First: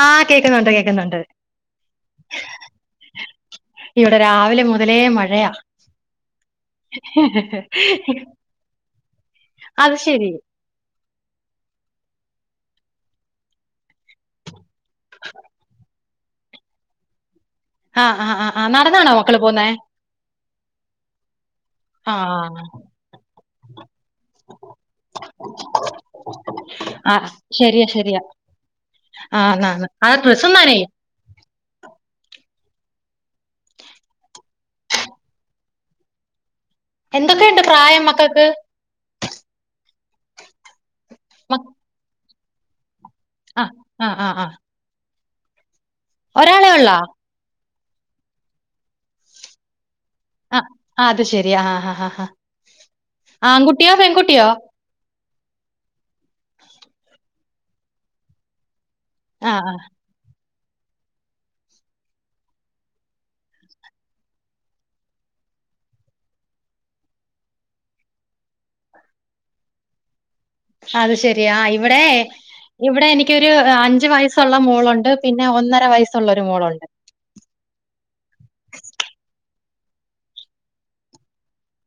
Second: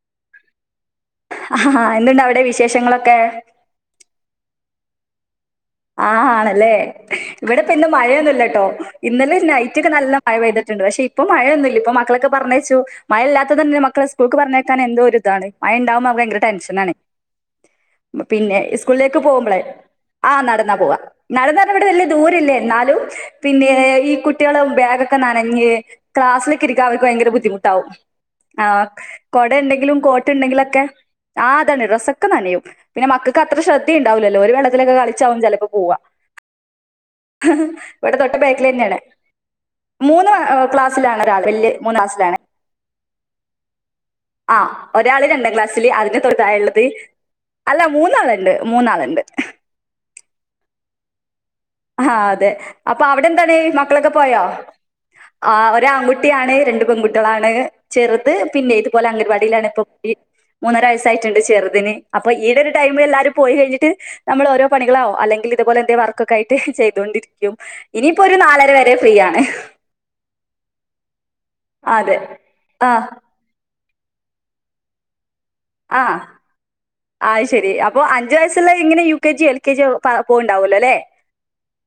ആഹ് കേക്കുന്നുണ്ട് കേക്കുന്നുണ്ട്. ആഹ് എന്തുണ്ട് അവിടെ വിശേഷങ്ങളൊക്കെ? ഇവിടെ രാവിലെ മുതലേ മഴയാ. ആഹ് ആണല്ലേ ഇവിടെപ്പം ഇന്ന് മഴയൊന്നുല്ലട്ടോ ഇന്നലെ നൈറ്റ് ഒക്കെ അത് നല്ല ശരി. മഴ പെയ്ത് ണ്ട് പക്ഷേ ഇപ്പം മഴൊന്നുല്ല ഇപ്പം മക്കളൊക്കെ പറ്ഞ്ഞയ്ച്ചു മഴ ഇല്ലാത്തത് തന്നെ മക്കളെ സ് സ്കൂൾക്ക് പറ്ഞ്ഞയ്ക്കാൻ എന്തോ ഒരു ഇതാണ് മഴണ്ടാകുമ്പം നമ്മക്ക് ഭയങ്കര ടെൻഷൻ ആണ്. ആഹ് ആഹ് ആഹ് പിന്നെ ആഹ് നടന്നാണോ സ്കൂളിലേക്ക് മക്കള് പോകുമ്പോളെ പോന്നേ? ആഹ് നട് ന്നാ പോവാ നടന്നാണ്ട് വിടെ വല്ല്യ ദൂരല്ലൃ ആഹ് എന്നാലും. പിന്നെ ഈ കുട്ടികളും ബാഗൊക്കെ നനഞ്ഞ് ക്ലാസ്സിലൊക്കെ ഇരിക്കാൻ അവർക്ക് ആഹ് ഭയങ്കര ശരിയാ ബുദ്ധിമുട്ടാവും. ശരിയാ ആഹ് കൊട ആഹ് ന്നാന്ന് ഉണ്ടെങ്കിലും ആ കോട്ട് ഡ്രസ്സും ഉണ്ടെങ്കിലൊക്കെ. നനയും. ആഹ് അതന്നെ ഡ്രസ്സൊക്കെ നനയും പിന്നെ മൾക്ക് അത്ര ശ്രദ്ധിയണ്ടാവൂലല്ലോ ഒര് വെള്ളത്തിലൊക്കെ കളിച്ചാവും ചിലപ്പോ. പോവാ എന്തൊക്കെയുണ്ട് പ്രായം ഇവിടെ തൊട്ട മക്കൾക്ക്? ബേക്കിൽ തന്നെയാണ്. മൂന്ന് അഹ് ക്ലാസ്സിലാണ് ഒരാൾ മക് വല്യ മൂന്ന് ക്ലാസ്സിലാണ്. ആഹ് ആഹ് ആഹ് ആഹ്. ഒരാള് രണ്ടാം ക്ലാസ്സില് അതിന്റെ തൊട്ട് ഒരാളെ താഴെയുള്ളത് ഒള്ളോ? അല്ല മൂന്നാളുണ്ട് മൂന്നാളുണ്ട്. അഹ് അത് ശരിയാ ആഹ്. ഹാ ആ ഹാ ഹാ അതെ അപ്പൊ അവിടെ എന്താണ് ആൺകുട്ടിയോ മക്കളൊക്കെ പോയോ പെൺകുട്ടിയോ? ആ ഒരാൺകുട്ടിയാണ് രണ്ട് പെൺകുട്ടികളാണ് ചെറുത് പിന്നെ ഇതുപോല ആഹ് അംഗൻവാടിയിലാണ് ആഹ് ഇപ്പോ ഇ മൂന്നര വയസ്സായിട്ട്ണ്ട് ചെറുതിന് അപ്പൊ ഈയിടെ ഒരു ടൈമിൽ എല്ലാരും പോയി കഴിഞ്ഞിട്ട് നമ്മള് ഓരോ പണികളാവും അല്ലെങ്കിൽ ഇതുപോലെ എന്തേം വർക്ക് ക്കായിട്ട് ചെയ്തൊണ്ടിരിക്കും ഇനിപ്പോ ഒരു നാലര വരെ ഫ്രീ ആണ് അത് ശരിയാ ഇവിടെ അതെ ആ ഇവിടെ എനിക്കൊരു അഞ്ചു വയസ്സുള്ള മോളുണ്ട് പിന്നെ ഒന്നര വയസ്സുള്ള ഒരു മോളുണ്ട് ആഹ് ശെരി അപ്പൊ അഞ്ചുവയസ്സുള്ള ഇങ്ങനെ U K G, L K G, പോവ്ണ്ടാവല്ലോല്ലെ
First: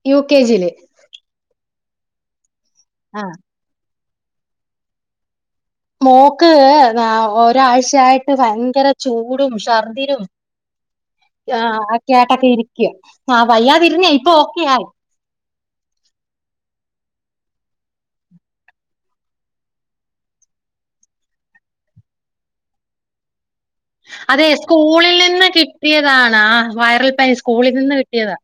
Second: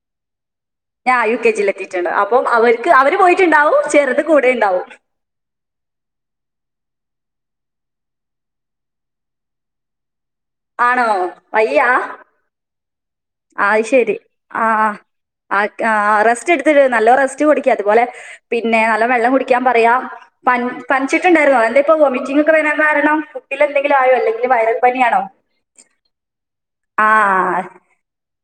യു കെ ജില് ആഹ് യു കെ ജില് എത്തിട്ട്ണ്ട് അപ്പം അവർക്ക് അവര് ആ പോയിട്ടുണ്ടാവും ചെറുത് കൂടെ ഉണ്ടാവും മോക്ക് ഒരാഴ്ചയായിട്ട് ഭയങ്കര ചൂടും ഷർദിനും ആണോ ആഹ് വയ്യ അഹോക്കെ ആയിട്ടിരിക്കും ആഹ് വയ്യാതിരുന്ന ഇപ്പൊ ഓക്കെയാ ആർക്ക് ആഹ് റെസ്റ്റ് ഇടുത്തിട് നല്ലോം റസ്റ്റ് കൊടുക്കി അതുപോലെ പിന്നെ നല്ലോം വെള്ളം കുടിക്കാൻ പറയാ പനിച്ചിട്ടുണ്ടായിരുന്നൊ? എന്താപ്പോ വോമിറ്റിംഗ് ഒക്കെ വരാൻ കാരണം ഫുഡിൽ എന്തെങ്കി അതെ സ്കൂളിൽ നിന്ന് കിട്ടിയതാണ് ആഹ് വൈറൽ പനി സ്കൂളിൽ നിന്ന് കിട്ടിയതാ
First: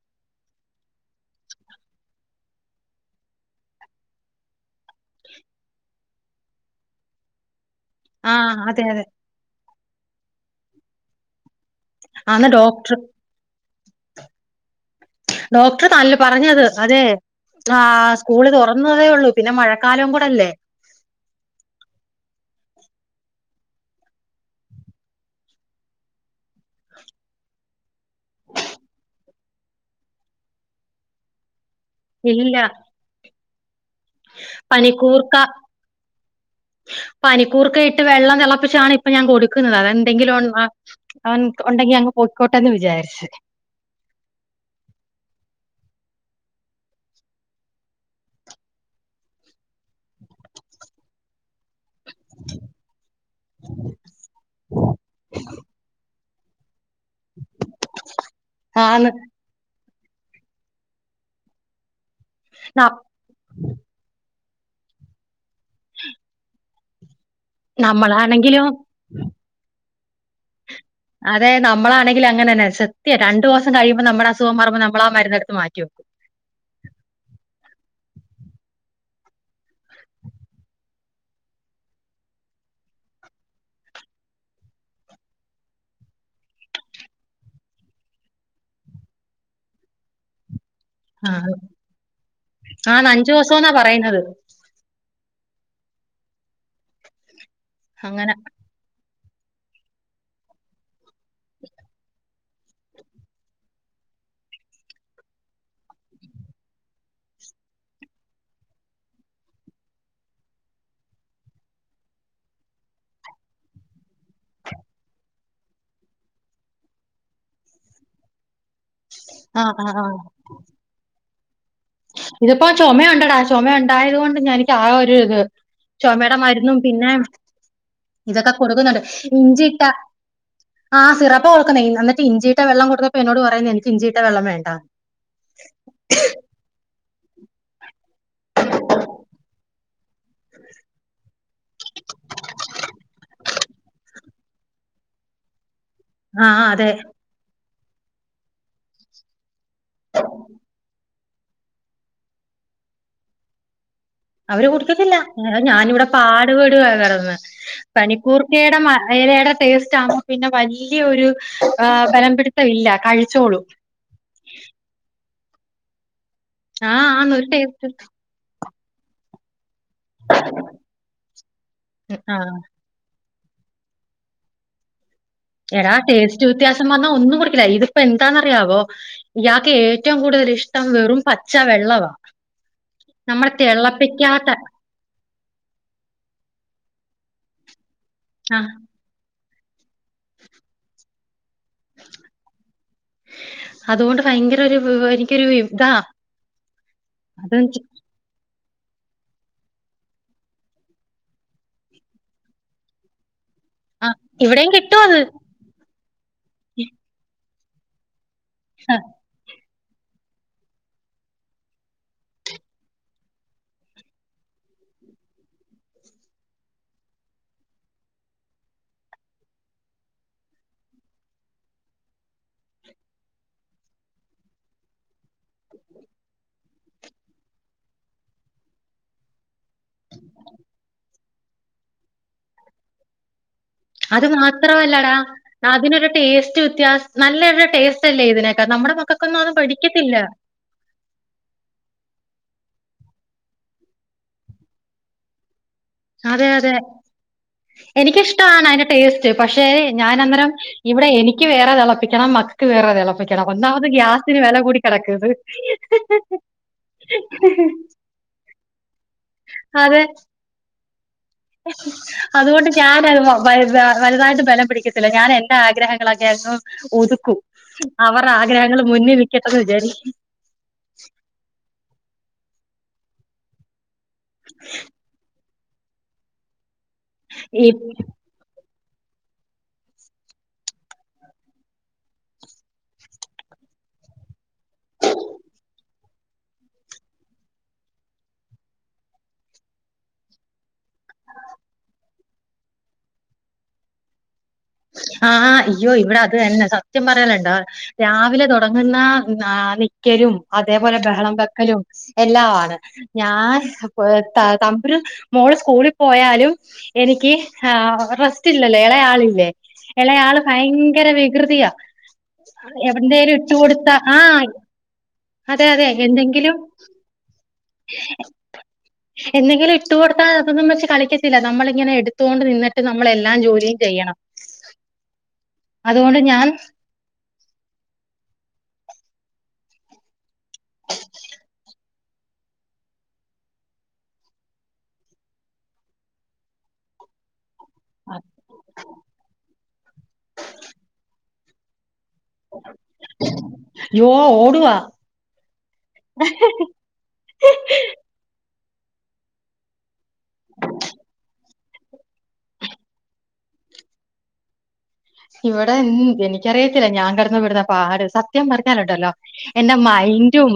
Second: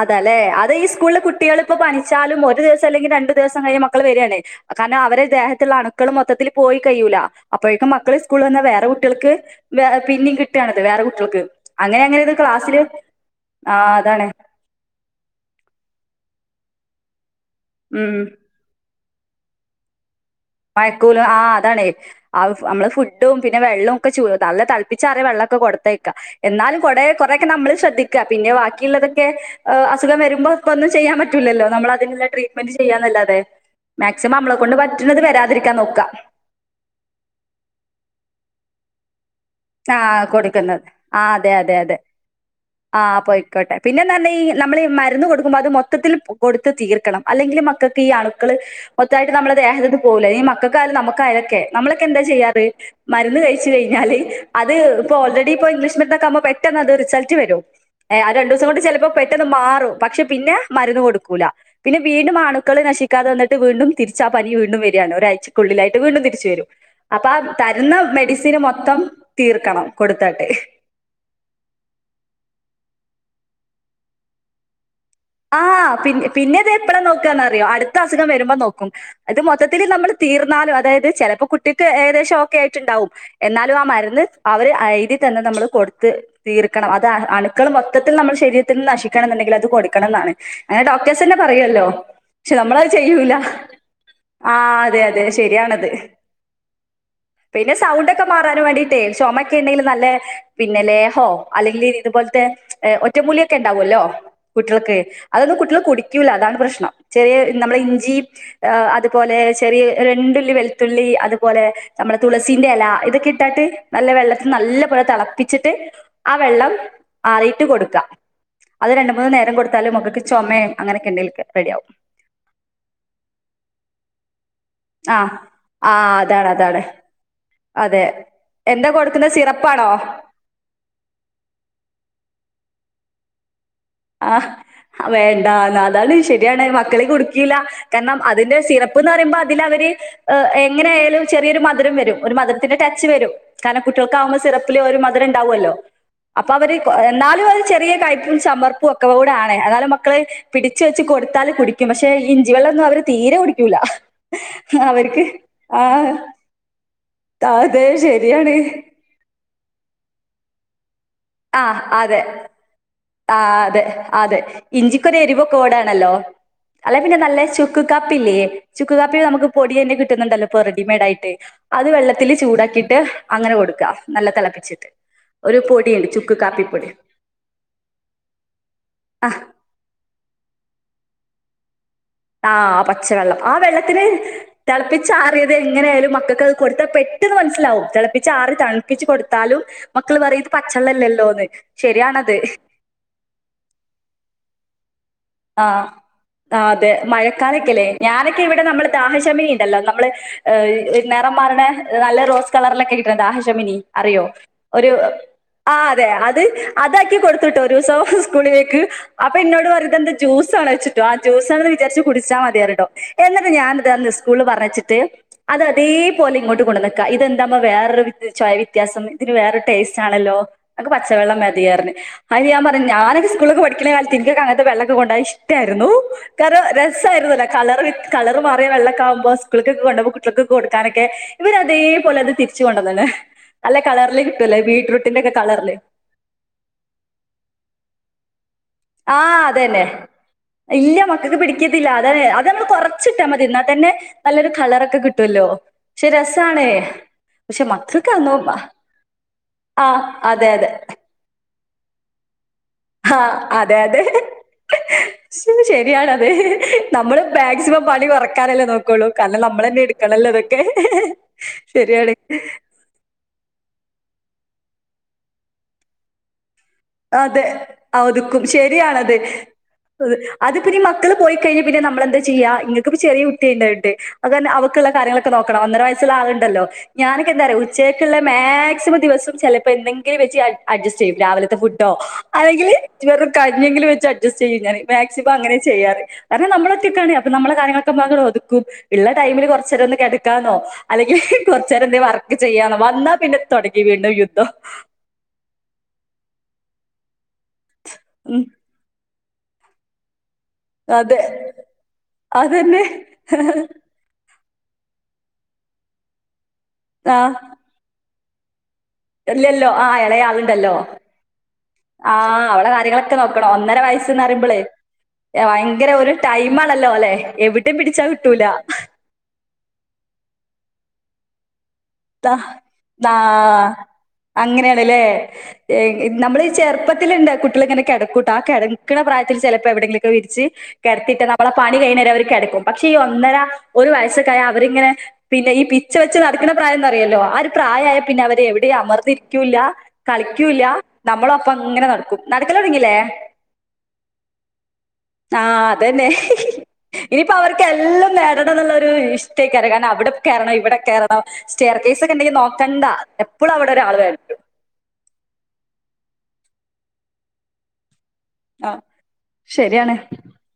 അതാല്ലെ അത് ഈ സ്കൂളിൽ കുട്ടികളിപ്പൊ പനിച്ചാലും ഒരു ദിവസം അല്ലെങ്കി രണ്ടു ദിവസം കഴിഞ്ഞാ മക്കള് വെരാണ് കാരണം അവരെ ദേഹത്ത്ള്ളെ അണുക്കള് മൊത്തത്തില് പോയി കഴിയൂല അപ്പോഴേക്കും മക്ക മക്കള് ആ സ്കൂൾ വന്നാ അതെ വേറെ അതെ കുട്ടികൾക്ക് വെ പിന്നിം കിട്ടാണത് വേറെ കുട്ടികൾക്ക് അങ്ങനെ അങ്ങനെത് അന്ന് ക്ലാസ്സില് ഡോക്ടർ ആഹ് അതാണ് ഡോക്ടർ നല്ല പറഞ്ഞത് അതെ ആഹ് ഉം സ്കൂള് തുറ ന്നതെ ഒള്ളു പിന്നെ മഴക്കാലവും കൂടെ അല്ലേ മയക്കൂല ആഹ് അതാണെ ആഹ് നമ്മള് ഫുഡും പിന്നെ, വെള്ളവും ഒക്കെ നല്ല തിളപ്പിച്ചാറിയ വെള്ളമൊക്കെ കൊടുത്തേക്കാ എന്നാലും കൊടെ കുറെക്കെ നമ്മളും ശ്രദ്ധിക് പിന്നെ ബാക്കിള്ളതൊക്കെ അസുഖം വരുമ്പോ ഇപ്പൊന്നും ചെയ്യാൻ പറ്റൂല്ലല്ലോ നമ്മള് അ അതിനുള്ള ഇല്ല ട്രീറ്റ്മെന്റ് ചെയ്യാന്നല്ലാതെ മാക്സിമം നമ്മളെ കൊണ്ട് പറ്റ്ണത് വരാതിരിക്കാൻ നോക്കാ പനിക്കൂർക്കെ ഇട്ട് വെള്ളം തിളപ്പിച്ചാണ് ഇപ്പ ഞാൻ കൊടുക്കുന്നത് ആ അതെന്തെങ്കിലും കൊടുക്കുന്നത് ആ അവൻ അതെ ഉണ്ടെങ്കി അങ്ങ് പോയിക്കോട്ടെ എന്ന് വിചാരിച്ച് അയ്ക്കോട്ടെ പിന്നെന്ന് പർഞ്ഞാ ഈ നമ്മള് ഈ മരുന്ന് കൊടുക്കുമ്പോ അത് മൊത്തത്തില് കൊടുത്ത് തീർക്കണം അല്ലെങ്കില് മക്കക്ക് ഈ അണുക്കള് മൊത്തായിട്ട് നമ്മുടെ ദേഹത്തിന്ന് പോവുല ഈ മക്കക്കായാലും നമ്മക്കായാലൊക്കെ നമ്മളൊക്കെ എന്താ ചെയ്യാറ്? മരുന്ന് കഴിച്ച് കഴിഞ്ഞാല് അത് ഇപ്പൊ ഓൾറെഡി ഇപ്പോ ഇംഗ്ലീഷ് മ ഇതൊക്കെ ആകുമ്പോ പെട്ടെന്ന് അത് റിസൾട്ട് വെരും രണ്ട് ദിവസം കൊണ്ട് ചെലപ്പോ ആന്ന് പെട്ടെ ത് മാറും പക്ഷെ പിന്നെ മരുന്ന് കൊടുക്കൂല പിന്നെ വീണ്ടും ആണുക്കള് ന നശി ക്കാതെ വന്നിട്ട് വീണ്ടും തിരിച്ച് ആഹ് പനി വീണ്ടും വെര്യാണ് ഒരാഴ്ചക്കുള്ളിലായിട്ട് വീണ്ടും തിരിച്ച് വെരും അപ്പ ആഹ് തര്ന്ന മെഡിസിന് നമ്മളാണെങ്കിലും മൊത്തം തീർക്കണം കൊടുത്താട്ട് അതെ നമ്മളാണെങ്കില് അങ്ങനെന്നെ. സത്യം രണ്ടു ദിവസം കഴിയുമ്പോ നമ്മുടെ അസുഖം മാറുമ്പോ നമ്മൾ ആഹ് മരു ആഹ് പിന്നെ ഇത് എപ്പളാ നോക്കാന്നറിയോ അടുത്ത അസുഖം വരുമ്പോ നോക്കും അത് മൊത്തത്തില് നമ്മള് തീർന്നാലും അതായത് ചെലപ്പോ കുട്ടിക്ക് ഏകദേശം ഒക്കെ ആയിട്ട് ഇണ്ടാവും എന്നാലും ആഹ് മരുന്ന് അവര് എഴുതി തന്നത് നമ്മള് കൊടുത്ത് തീർക്കണം അത് അണ്ക്കള് മൊത്തത്തിൽ നമ്മുടെ ശരീരത്തിൽ നശിക്കണം എന്നുണ്ടെങ്കിൽ അത് കൊടുക്കണംന്നാണ്. അങ്ങനെ ഡോക്ടേഴ്സ് ആ തന്നെ പറയല്ലോ? പക്ഷെ നമ്മളത് ആന്ന് അഞ്ചു ചെയ്യൂല ദിവസം എന്നാ പറയുന്നത് ആഹ് അതെ അതെ ശെരിയാണത് പിന്നെ സൗണ്ടൊക്കെ അങ്ങനെ മാറാൻ വേണ്ടി ട്ടെ ചോമക്കെണ്ടങ്കിലും നല്ലാ പിന്നെ ലേഹോ അല്ലെങ്കില് ഇതുപോൽത്തെ ഒറ്റമൂലിക്കെ ഇണ്ടാവോല്ലോ? കുട്ടിൾക്ക് അതൊന്നും കുട്ടികൾ കുടിക്കൂല്ല അതാണ് പ്രശ്നം ചെറിയ നമ്മളെ ഇഞ്ചി അതുപോലെ ചെറിയ രണ്ടുള്ളി വെളുത്തുള്ളി, അതുപോലെ നമ്മുടെ തുളസിന്റെ എല ഇതൊക്കെ ഇട്ടാട്ട് നല്ല വെള്ളത്തിൽ നല്ല പോലെ തളപ്പിച്ചിട്ട് ആഹ് വെള്ളം ആറിട്ട് കൊടുക്കാ അത് ര മൂന്ന് നേരം ആ ആ കൊടുത്താലും ആ മക്കക്ക് ചൊമേ അങ്ങനെയൊക്കെണ്ടെങ്കിലൊക്കെ റെഡിയാവും. ഇത്പ്പോ ചൊമെ ഉണ്ടടാ. ചൊമെ ഉണ്ടായത് കൊണ്ട് ഞാന് ആ ഒരു ഇത് ആ ചൊമയുടെ അതാണ് മരുന്നും അതാണ് പിന്നെ. അതെ ഇതൊക്കെ എന്താ കൊടുക്കുന്നുണ്ട്. കൊടുക്കുന്നത് ഇഞ്ചിട്ട സിറപ്പാണോ ആഹ് സിറപ്പ് കൊടുക്കുന്നേ. എന്നിട്ട് ഇഞ്ചിയിട്ട വെള്ളം കൊടുത്തപ്പോ എന്നോട് പറയുന്നേ എ ആഹ് വേണ്ട അതാണ്., ശരിയാണ് മക്കള് കുടിക്കീല്ല. കാര്ണം അതിന്റെ സിറപ്പ്ന്ന് പറയുമ്പോ അതില് അവര് എങ്ങനെ ആയാലും ചെറിയൊരു മധുരം വരും. ഒരു മധുര്ത്തിന്റെ ടച്ച് വരും. കാരണം കുട്ടികൾക്കാവുമ്പോ സെറപ്പില് ഒരു മധുരം ഇ ണ്ടാവൊല്ലോ. ആ അപ്പൊ അവര് അതെ എന്നാലും ഒരു ചെറിയ കയ്‌പും ചമർ [unintelligible] എന്നാലും, മക്കളെ പിടിച്ച് വെച്ച് കൊടുത്താല് കുടി ക്കും. പഷേ ഇഞ്ചി വള്ളൊന്നും അവര് തീരെ കുടിക്കൂല. അവര് കുടിക്കത്തില്ല. അവർക്ക് ഞാനിവിടെ ആഹ് പാടുപെടുക കടന്ന് അതെ ശരിയാണ്. പനിക്കൂർക്കയുടെ മ എലേടെ ടേസ്റ്റ് ആമ്പോ പിന്നെ വല്ല്യൊരു ആഹ് അതെ ആഹ് അതെ അതെ ഇഞ്ചിക്കൊരു എരിവ് പോലാണല്ലോ. അല്ല ആഹ് പിന്നെ ആന്ന് നല്ല ഒരു ചുക്ക് ടേസ്റ്റ് കാപ്പില്ലേ. ചുക്കു കാപ്പി നമുക്ക് പൊടിയന്നെ കിട്ടുന്നുണ്ടല്ലോ ഇപ്പോ റെഡിമെയ്ഡ് ആയിട്ട് അത് വെള്ളത്തില് ആഹ് ചൂടാക്കി ട്ട് അങ്ങനെ കൊടുക്ക. നല്ല തളപ്പിച്ചിട്ട് ഒരു എടാ പൊടിണ്ട്. ടേസ്റ്റ് വ്യത്യാസം വന്നാ ഒന്നും കുടിക്കില്ല, ഇതിപ്പോ എന്താന്നറിയാവോ ആ ഇയാ ക്ക് ഏറ്റവും കൂടുതൽ ഇഷ്ടം വെറും പച്ച വെള്ളവാ. ആഹ് പച്ചവെള്ളം. നമ്മളെ ആ വെള്ളത്തിന് തിളപ്പിക്കാത്ത തളപ്പി ച്ചാറിയത് എങ്ങനെ ആയാലും മക്കക്ക് അത് കൊട്ത്താ പെട്ടെന്ന് മൻസ്സിലാവും. തെളപ്പിച്ച് ആറി ആഹ് തൺപ്പിച്ച് കൊട്ത്താലും. മക്കള് പറയും ഇത് പച്ചള്ളല്ലല്ലോന്ന് ശരിയാണത്. അതുകൊണ്ട് ഭയങ്കര ഒരു വിവോ ആഹ് ആ അതെ അത് മഴക്കാലക്കെല്ലേ ഞാനൊക്കെ ഇവിടെ നമ്മള് ദാഹശമിനിണ്ടല്ലോ നമ്മള് ഏ നെറം മാറ്ണെ നല്ല റോസ് കളർലൊക്കെ കിട്ടണ ദാഹ ശമിനി ആഹ് അറിയോ ഇവിടെയും ഒരു കിട്ടും അത് ആഹ് അതെ അത് അതാക്കി കൊടുത്തുട്ടോ ഒരൂസം സ്കൂളിലേക്ക് ആ, അപ്പ ഇന്നോട് പറി തെന്ത്‌ ജ്യൂസ് ആണോച്ച്ട്ടോ ആ ജ്യൂസാണ്ന്ന് വിചാരിച്ച് കുടിച്ചാ മതിയറിട്ടോ. എന്നിട്ട് ഞാനതന്ന് സ്കൂള് പറഞ്ഞച്ചിട്ട് അതതേപോലെ ഇങ്ങോട്ട് കൊണ്ടന്നക്കാ. ഇതെന്താമ്മ വേറൊരു ചൊയ വ്യത്യാസം ഇതിന് വേറൊരു ടേസ്റ്റാണല്ലോ. ഞക്ക് പച്ചവെള്ളം മതിയറിഞ്ഞ് അയില് ഞാ പർഞ്ഞ് ഞാനൊക്കെ സ്കൂൾലൊക്കെ പഠിക്ക്ണ കാലത്ത് ഇന്ക്ക് ഒക്കെ അങ്ങൻത്തെ വെള്ള ക്ക് കൊണ്ടാവാൻ ഇഷ്ടായ്രുന്നു. കാരണം രസായിരുന്നല്ലോ കളറ് കളറ് മാറിയ വെള്ളക്കാവുംമ്പോ സ്കൂൾക് ക്കെ കൊണ്ടോമ്പോ കുട്ട്യാൽക്ക് കൊട്ക്കാനൊക്കെ ഇവനതേപോലെത് തിര്ച്ച് കൊണ്ടന്ന്ണ്. അത് മാത്രമല്ലടാ അതിനൊരു ടേസ്റ്റ് വ്യത്യാസ നല്ലൊരു ടേസ്റ്റ് അല്ലേ ഇതിനൊക്കാെ നമ്മടെ മക്കക്കൊന്നും ആഹ് അത് അതന്നെ പഠിക്കത്തില്ല. ഇല്ല മക്കക്ക് പിടിക്കത്തില്ല. അത് അത് ന്ന് കൊർച്ചിട്ടാ മതി ന്നാ തന്നെ നല്ലൊരു കളറൊക്കെ കിട്ടല്ലോ ക്ഷെ രസാണേ. എനിക്കിഷ്ട്ടാണ് അയിന്റെ ടേസ്റ്റ് പഷേ ആഹ് അതെ ഞാനന്നരം അതെ ഇവിടെ എനി ക്ക് വേറെ തെളപ്പിക്കണം മ ക്ക്‌ വേറെ ആഹ് തെളപ്പിക്കണം. അതെ ഒന്നാമത് അതെ ഗ്യാസിന് വെല കൂടി കെടക്ക്ന്ന്. ശ- ശരിയാണത് നമ്മള് മാക്സിമം പണി കൊറക്കാനല്ലേ നോ ക്കുള്ളു. കാര്ണം നമ്മളന്നെ അതെ. എടുക്കണല്ലോ ഇതൊക്കെ ശരിയാണ്. ഞാനര്ന്നു വലുതാ വലുതായിട്ട് ബലം പിടിക്കത്തില്ല. ഞാനന്റെ ആഗ്രഹങ്ങളൊക്കെ എന്നോ ഒതുക്കൂ. അതെ. ആഹ് അവറ ഒതുക്കും. ആഗ്രഹങ്ങൾ മുന്നി ശരിയാണത്. വിക്കട്ടെന്ന് വിചാരി അത് പിന്നെ ഈ മക്കള് പോയിക്കഴിഞ്ഞാ പിന്നെ നമ്മളെന്താ ചെയ്യാ ഇങ്ങക്കിപ്പ ചെറിയ കുട്ടിൻണ്ടായിട്ട് അതന്നെ അവക്ക്ള്ള കാര്യങ്ങളൊക്കെ നോക്കണം. ഒന്നര വയസ്സ്ള്ള ആള്ണ്ടല്ലോ. ഞാനൊക്കെന്താറിയൊ വിചാരിക്കും. ഉച്ചേക്ക്ള്ള മാക്സിമം ദിവസം ചെലപ്പോ എന്തെങ്കിലും വെച്ച് അഡ്ജസ്റ്റ് ചെയ്യും രാവിലത്തെ ഫുഡ് ട്ടോ അല്ലെങ്കില് വെറും കഞ്ഞിയെങ്കിലും വെച്ച് അഡ്ജസ്റ്റ് ചെയ്യും ഞാന് മാക്സിമം അങ്ങനെ ചെയ്യാറ്. കാരണം നമ്മളൊറ്റക്കാണ്. അപ്പ നമ്മളെ കാര്യങ്ങളൊക്കെ ഒന്നാത് ഒതുക്കും. ഇള്ള ടൈമില് കൊർച്ചേരം ഒന്ന് കെടക്കാന്നോ അല്ലെങ്കി കൊർച്ചേരം എന്തേം വർക്ക് ചെയ്യാന്നോ വന്നാ പിന്നെ തൊടങ്ങി വീണ്ടും യുദ്ധം. ആഹ് അയ്യോ ഇവിടെ അത് തന്നെ സത്യം പറയലണ്ടോ ഉം രാവിലെ തൊടങ്ങുന്ന ക്കലും അതേപോലെ അതെ. ബഹളം വെക്കലും എല്ലാമാണ് അതന്നെ. ഞാൻ തമ്പുരു മോള് സ്കൂളിൽ പോയാലും എനിക്ക് ആഹ് റസ്റ്റ് ഇല്ലല്ലേ ഇള ഇല്ല ഇല്ല ഇളയാള് ഭയങ്കര വികൃതിയ ആഹ് അവളെ കാര്യങ്ങളൊക്കെ നോക്കണം ഒന്നര വയസ്സന്ന് ആഹ് പറയുമ്പളേ അതെ അതെ ഭയങ്കര ഒരു എന്തെങ്കിലും ടൈംമാണല്ലോ അല്ലെ എവിടെ പിടിച്ചാ കിട്ടൂല എന്തെങ്കിലും ഇട്ട് കൊടുത്താൽ അതൊന്നും വെച്ച് കളിക്കത്തില്ല നമ്മളിങ്ങനെ എടു. ത ത്തൊണ്ട് നിന്നിട്ട് നമ്മളെല്ലാം ജോലിയും ചെയ്യണം. അങ്ങനെയാണല്ലേ അതുകൊണ്ട് നമ്മൾ ഞാൻ ഈ ചെറുപ്പത്തിലുണ്ട് കുട്ടിള്ങ്ങനെ കിട ട്ട ആഹ് കിടക്കണ പ്രായത്തിൽ ചെലപ്പോ എവിടെങ്കിലുക്കെ വിരിച്ച്. കെടത്തിട്ട നമ്മളെ പണി കഴിയുന്ന വരെ അവര് കിടക്കും പക്ഷെ ഈ ഒന്നര ഒരു വയസ്സക്കായ അവരിങ്ങനെ പിന്നെ ഈ പിച്ച വെച്ച് നടക്കണ പ്രായംന്ന്റിയല്ലോ ആഹ് ഒരു പ്രായമായ പിന്നെ അവരെ എവിടെയും അമർന്നരിക്കൂല്ല കളിക്കൂല്ല നമ്മള പ്പങ്ങനെ നടക്കും നടക്കല് തൊടങ്ങില്ലേ യ്യോ ഓടുവാ. ആഹ് അതന്നെ ഇനിപ്പോ അവർക്ക് എല്ലും നേര അവിന്നുള്ളൊരു ഇഷ്ടക്കയ്കാരം കാരണം അവിടെ കെറണം ഇവിടെ കേറണം സ്റ്റെയർ കേസക്കെണ്ടെങ്കി നോക്കണ്ട എപ്പോളും അവിടെ ഒരാൾ വേണം ഇവിടെ എനിക്കറിയത്തില്ല ഞാൻ കിടന്ന് പെടുന്ന പാട് സ സത്യം ആഹ് പറഞ്ഞാലുണ്ടല്ലോ എന്റ ശരിയാണ് മൈന്റ് ഉം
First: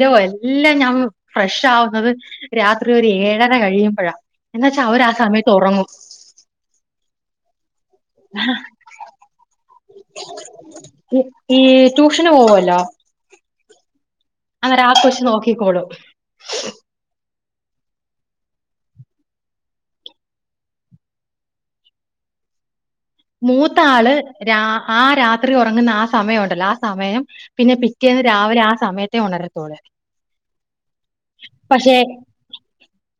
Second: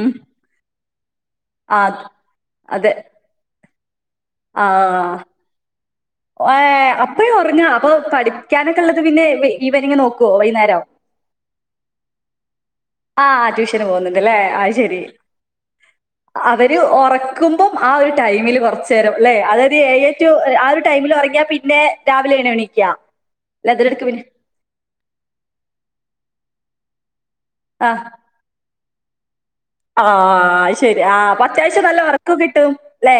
ഉം എല്ലാം ഞാ ഫ്രഷ് ആഹ് ആവുന്നത് രാത്രി അതെ ഒരു ഏഴര കഴിയുമ്പോഴാ എന്നച്ചാ അവര് ആഹ് സമയത്ത് ഒറങ്ങും ഏഹ് ഇപ്പഴേ ഒറങ്ങാണോ അപ്പൊ പഠിക്കാനൊക്കെള്ളത് പിന്നെ ഈവനിങ്ങ് നോക്കോ വൈന്നാരം [unintelligible] ഈ ട്യൂഷന് പോവല്ലോ ആഹ് ട്യൂഷന് പോകുന്നുണ്ട്ല്ലേ അത് അന്നേരം ആ ശെരി കൊച്ച് നോക്കിക്കോളും അവര് ഒറക്കുമ്പം ആഹ് ഒരു ടൈമില് കൊറച്ചേരം ല്ലെ അതായത് ഏഴെ ടു ആഹ് ഒരു ഈ ടൈമില് ഒറങ്ങിയ പിന്നെ രാവിലെണോ എണീക്ക അല്ല മൂത്ത അതിനിടക്ക് ആള് പിന്നെ രാ ആഹ് രാത്രി ഒറങ്ങുന്ന ആഹ് സമയൊണ്ടല്ലോ ആഹ് സമയം പിന്നെ ആഹ് പിറ്റേന്ന് രാവിലെ ആഹ് സമയത്തെ ഒണര- ആഹ് അത് ശരി ആഹ് അപ്പത്യാവശ്യം പക്ഷെ നല്ല ഒറക്കോം കിട്ടും ല്ലേ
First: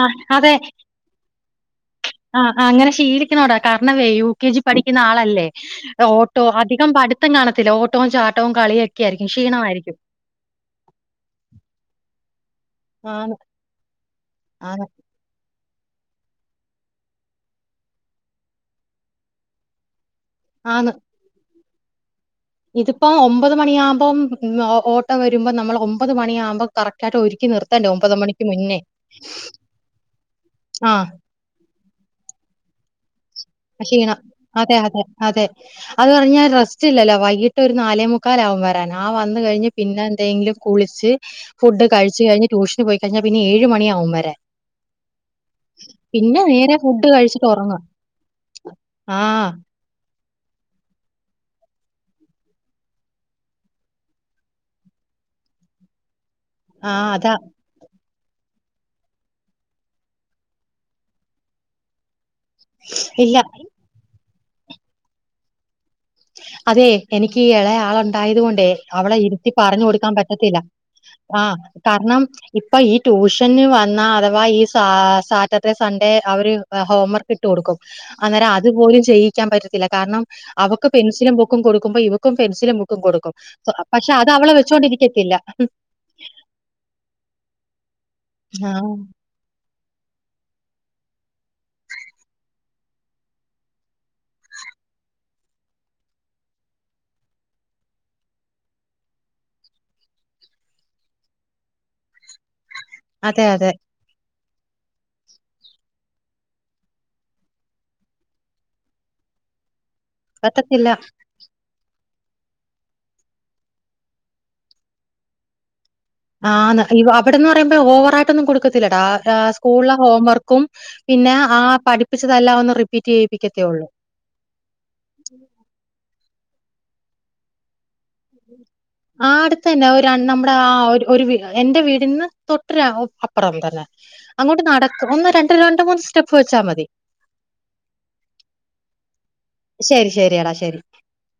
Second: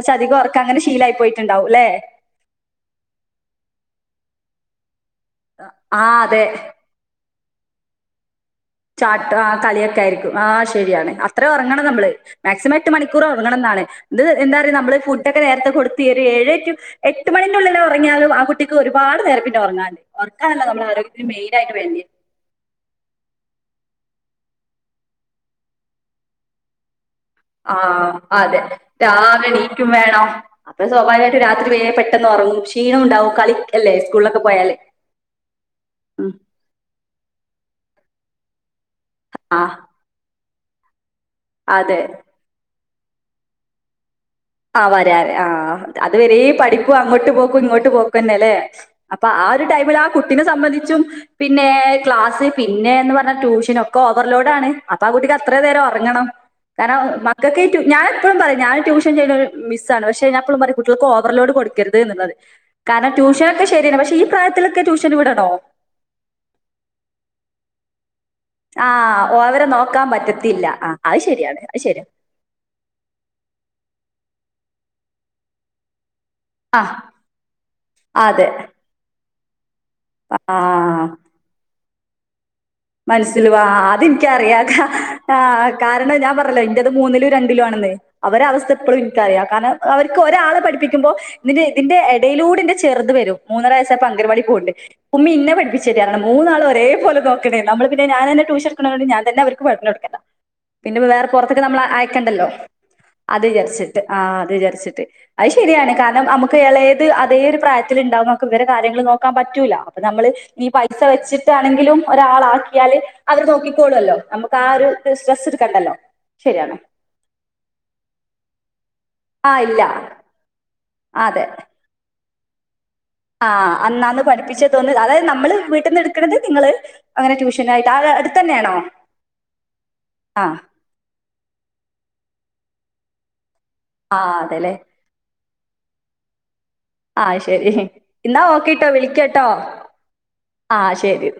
ആ അധികം ഒറക്കം അങ്ങനെ ശീലായി പോയിട്ട്ണ്ടാവും ല്ലെ ആഹ് അങ്ങനെ ശീലിക്കണൊടാ കാരണവേ യു കെ ജി പഠിക്കുന്ന ആളല്ലേ ആഹ് അതെ ഓട്ടോ അധികം പഠി- ത്തം കാണത്തില്ല ഓട്ടോം ചാട്ടോ കളിയൊക്കെ ആയിരിക്കും. ചാട്ടോ ആഹ് ക്ഷീണമായിരിക്കും. കളിയൊക്കെയായിരിക്കും ആഹ് ശരിയാണ് അത്ര ഒറങ്ങണം നമ്മള് മാക്സിമം എട്ട് മണിക്കൂറ് ആന്ന് ഒറങ്ങണന്നാണ് ഇത് എന്താറിയോ ആന്ന് നമ്മള് ഫുഡ് ഫുടൊക്കെ നേരത്തെ കൊടുത്ത് ഒര് ഏഴ് ടു എട്ട് മണിന്റുള്ളില് ഒറങ്ങിയാലും ആഹ് കുട്ടിക്ക് ഒരുപാട് നേരം പിന്നെ ഒറങ്ങാൻ ഇണ്ട് ഒറക്കാണല്ലോ നമ്മളെ ആരോഗ്യത്തിന് മെയിനായിട്ട് വേണ്ടെ ഇതിപ്പോ ഒമ്പത് മണിയാകുമ്പോം ഓട്ടോ വരുമ്പം നമ്മള് ഒമ്പത് മണിയാകുമ്പോം കറക്റ്റ് ആയിട്ട് ഒരു- ആഹ് അതെ രാവിലെണീക്കും വേണം അപ്പ ആ സ്വാഭാവികായി ട്ട് രാത്രി വേം പെട്ടന്ന് ഒറങ്ങും ക്ഷീണം ഇണ്ടാവും കളി അല്ലേ ക്ഷീണം. സ്കൂളിലൊക്കെ പോയാല് അതെ അതെ അതെ അത് ഉം പറഞ്ഞാ റെസ്റ്റ് ഇല്ലല്ലോ വൈകിട്ട് ഒരു നാലേമുക്കാലാവും വരാന് ആഹ് വന്ന് കഴിഞ്ഞ് ആഹ് പിന്നെ എന്തെങ്കിലും കുളിച്ച് ഫുഡ് അതെ കഴിച്ച് കഴിഞ്ഞ് ട്യൂഷന് പോയി കഴിഞ്ഞാ പിന്നെ ഏഴ് മണിയാവും വരാൻ ആഹ് വരാന് ആഹ് അത് വരെ പിന്നെ നേരെ പഠിപ്പ് ഫുഡ് അങ്ങോട്ട് കഴിച്ചിട്ട് പോക്കും ഉറങ്ങുക. ഇങ്ങോട്ട് പോക്കും തന്നെല്ലേ അപ്പൊ ആ ആഹ് ഒരു ടൈമില് ആഹ് കുട്ടിനെ സംബന്ധിച്ചും പിന്നെ ക്ലാസ് പിന്നെന്ന് പറഞ്ഞാ ട്യൂഷന് ഒക്കെ ഓവർലോഡാണ് അപ്പൊ ആഹ് കുട്ടിക്ക് അത്ര നേരം ഒറങ്ങണം കാരണം ആഹ് അതാ മക്കൊക്കെറ്റും ഞാൻ എപ്പഴും പറയും ഞാൻ ട്യൂഷൻ ചെയ്ണൊരു മിസ് ആണ് പക്ഷെ ഞാനെപ്പളും പറയും കുടട്ട്യേള്ക്ക് ഓവർലോഡ് കൊടുക്കര്ത് എന്ന്ള്ളത് കാരണം ഇല്ല ട്യൂഷനൊക്കെ ശരിയന്നെ പക്ഷെ ഈ പ്രായത്തിലൊക്കെ ട്യൂഷന് വിടണോ അതെ എനിക്ക് ഈ എളയാളുണ്ടായത് കൊണ്ട് ആ അവളെ ഇരുത്തി ഓവരെ പറഞ്ഞു നോക്കാൻ കൊടുക്കാൻ പറ്റത്തില്ല ആ അത് ആ ശരിയാണ്. അത് ശരിയാ. കാരണം ഇപ്പൊ ഈ ട്യൂഷന് വന്ന അഥവാ ഈ സാ സാറ്റർഡേ സൺഡേ അവര് ആ ഹോംവർക്ക് ഇട്ട് കൊടുക്കും. അതെ. അന്നേരം അത്പോലും ചെയ്യിക്കാൻ പറ്റത്തില്ല കാരണം അവ ആ ബുക്കും കൊടുക്കുമ്പോ ഇവക്കും പെൻസിലും ബുക്കും കൊടുക്കും മനസ്സിൽവാ സൊ, പക്ഷെ അത് അവളെ അതിൻക്കറിയാ വെച്ചോണ്ടിരിക്കത്തില്ല ആ കാരണം ഞാൻ പറ- [unintelligible] ഇന്റത് മൂന്നിലും രണ്ടിലും ആണെന്നെ അവരവസ്ഥ ആഹ് ഇപ്പഴും ഇൻക്കറിയാ കാരണം അവര്ക്ക് ഒരാളെ പഠപ്പിക്കുമ്പോ ന്നട്ട് ഇതിന്റെ എടയിലൂടെ ന്റെ ചെറ്ത് വരും മൂന്നര വയസ്സപ്പൊ അങ്കന വാടി പോകണ്ട് ഉമ്മി ഇന്നെ പഠിപ്പിച്ചേരറയണം മൂന്നാള് ഒരേ പോല നോ- ക്കണം. നമ്മള് പിന്നെ ഞാനന്നെ ട്യൂഷൻ ഇട്ക്ക്ണൊണ്ട് ഞാൻ തന്നെ അവര്ക്ക് പറഞ്ഞ് കൊട്ക്കല പിന്നെപ്പോ വേറെ പൊറത്തക്ക് നമ്മള് അയക്കണ്ടല്ലോ അതെ അത് അതെ വിചാരിച്ചിട്ട് ആ അത് വിചാരിച്ചിട്ട് അത് ശരിയാണ് കാരണം നമുക്ക് എളയത് അതേ ഒരു പ്രായത്തില്ണ്ടാവുമ്പൊ നമുക്ക് ഇവരെ കാര്യങ്ങള് നോക്കാൻ പറ്റൂല അപ്പ നമ്മള് നീ പറ്റത്തില്ല പൈസ വെച്ചിട്ടാണെങ്കിലും ഒരാളാക്കിയാല് അവര് നോക്കിക്കോളോല്ലോ നമുക്ക് ആ ഒരു സ്ട്രെസ് എടുക്കണ്ടല്ലോ ശരിയാണ് ആന്ന് അവിടെന്ന് പറയുമ്പോ ഓവറായിട്ടൊന്നും കൊടുക്കത്തില്ലട്ടോ ആ ഏ ആഹ് ഇല്ല സ്കൂളിലെ ഹോംവർക്ക് ക്കും പിന്നെ ആ പഠിപ്പിച്ചതെല്ലാം ഒന്ന് റിപ്പ് - ആ അന്നാന്ന് പഠിപ്പിച്ചതൊന്ന് അതായത് നമ്മള് വീട്ടിന്ന് ഇടുക്കണത് നിങ്ങള് അങ്ങനെ ട്യൂഷനായിട്ട് ആ അടുത്ത് തന്നെയാണോ ആ അടുത്തന്നെ ഒരൺ നമ്മുടെ ആഹ് ആ ഒരു ഒരു വീ എന്റെ വീടിന്ന് തൊട്ടുരാ അപ്പുറം തന്നെ ആഹ് അങ്ങോട്ട് അതെല്ലേ നട ഒന്ന് രണ്ടര രണ്ട് മൂന്ന് സ്റ്റെപ്പ് വച്ചാ മതി ആ ശരി ന്നാ ഓക്കെ ട്ടോ വിളിക്കട്ടോ ശരി ശരിയടാ ആ ശരി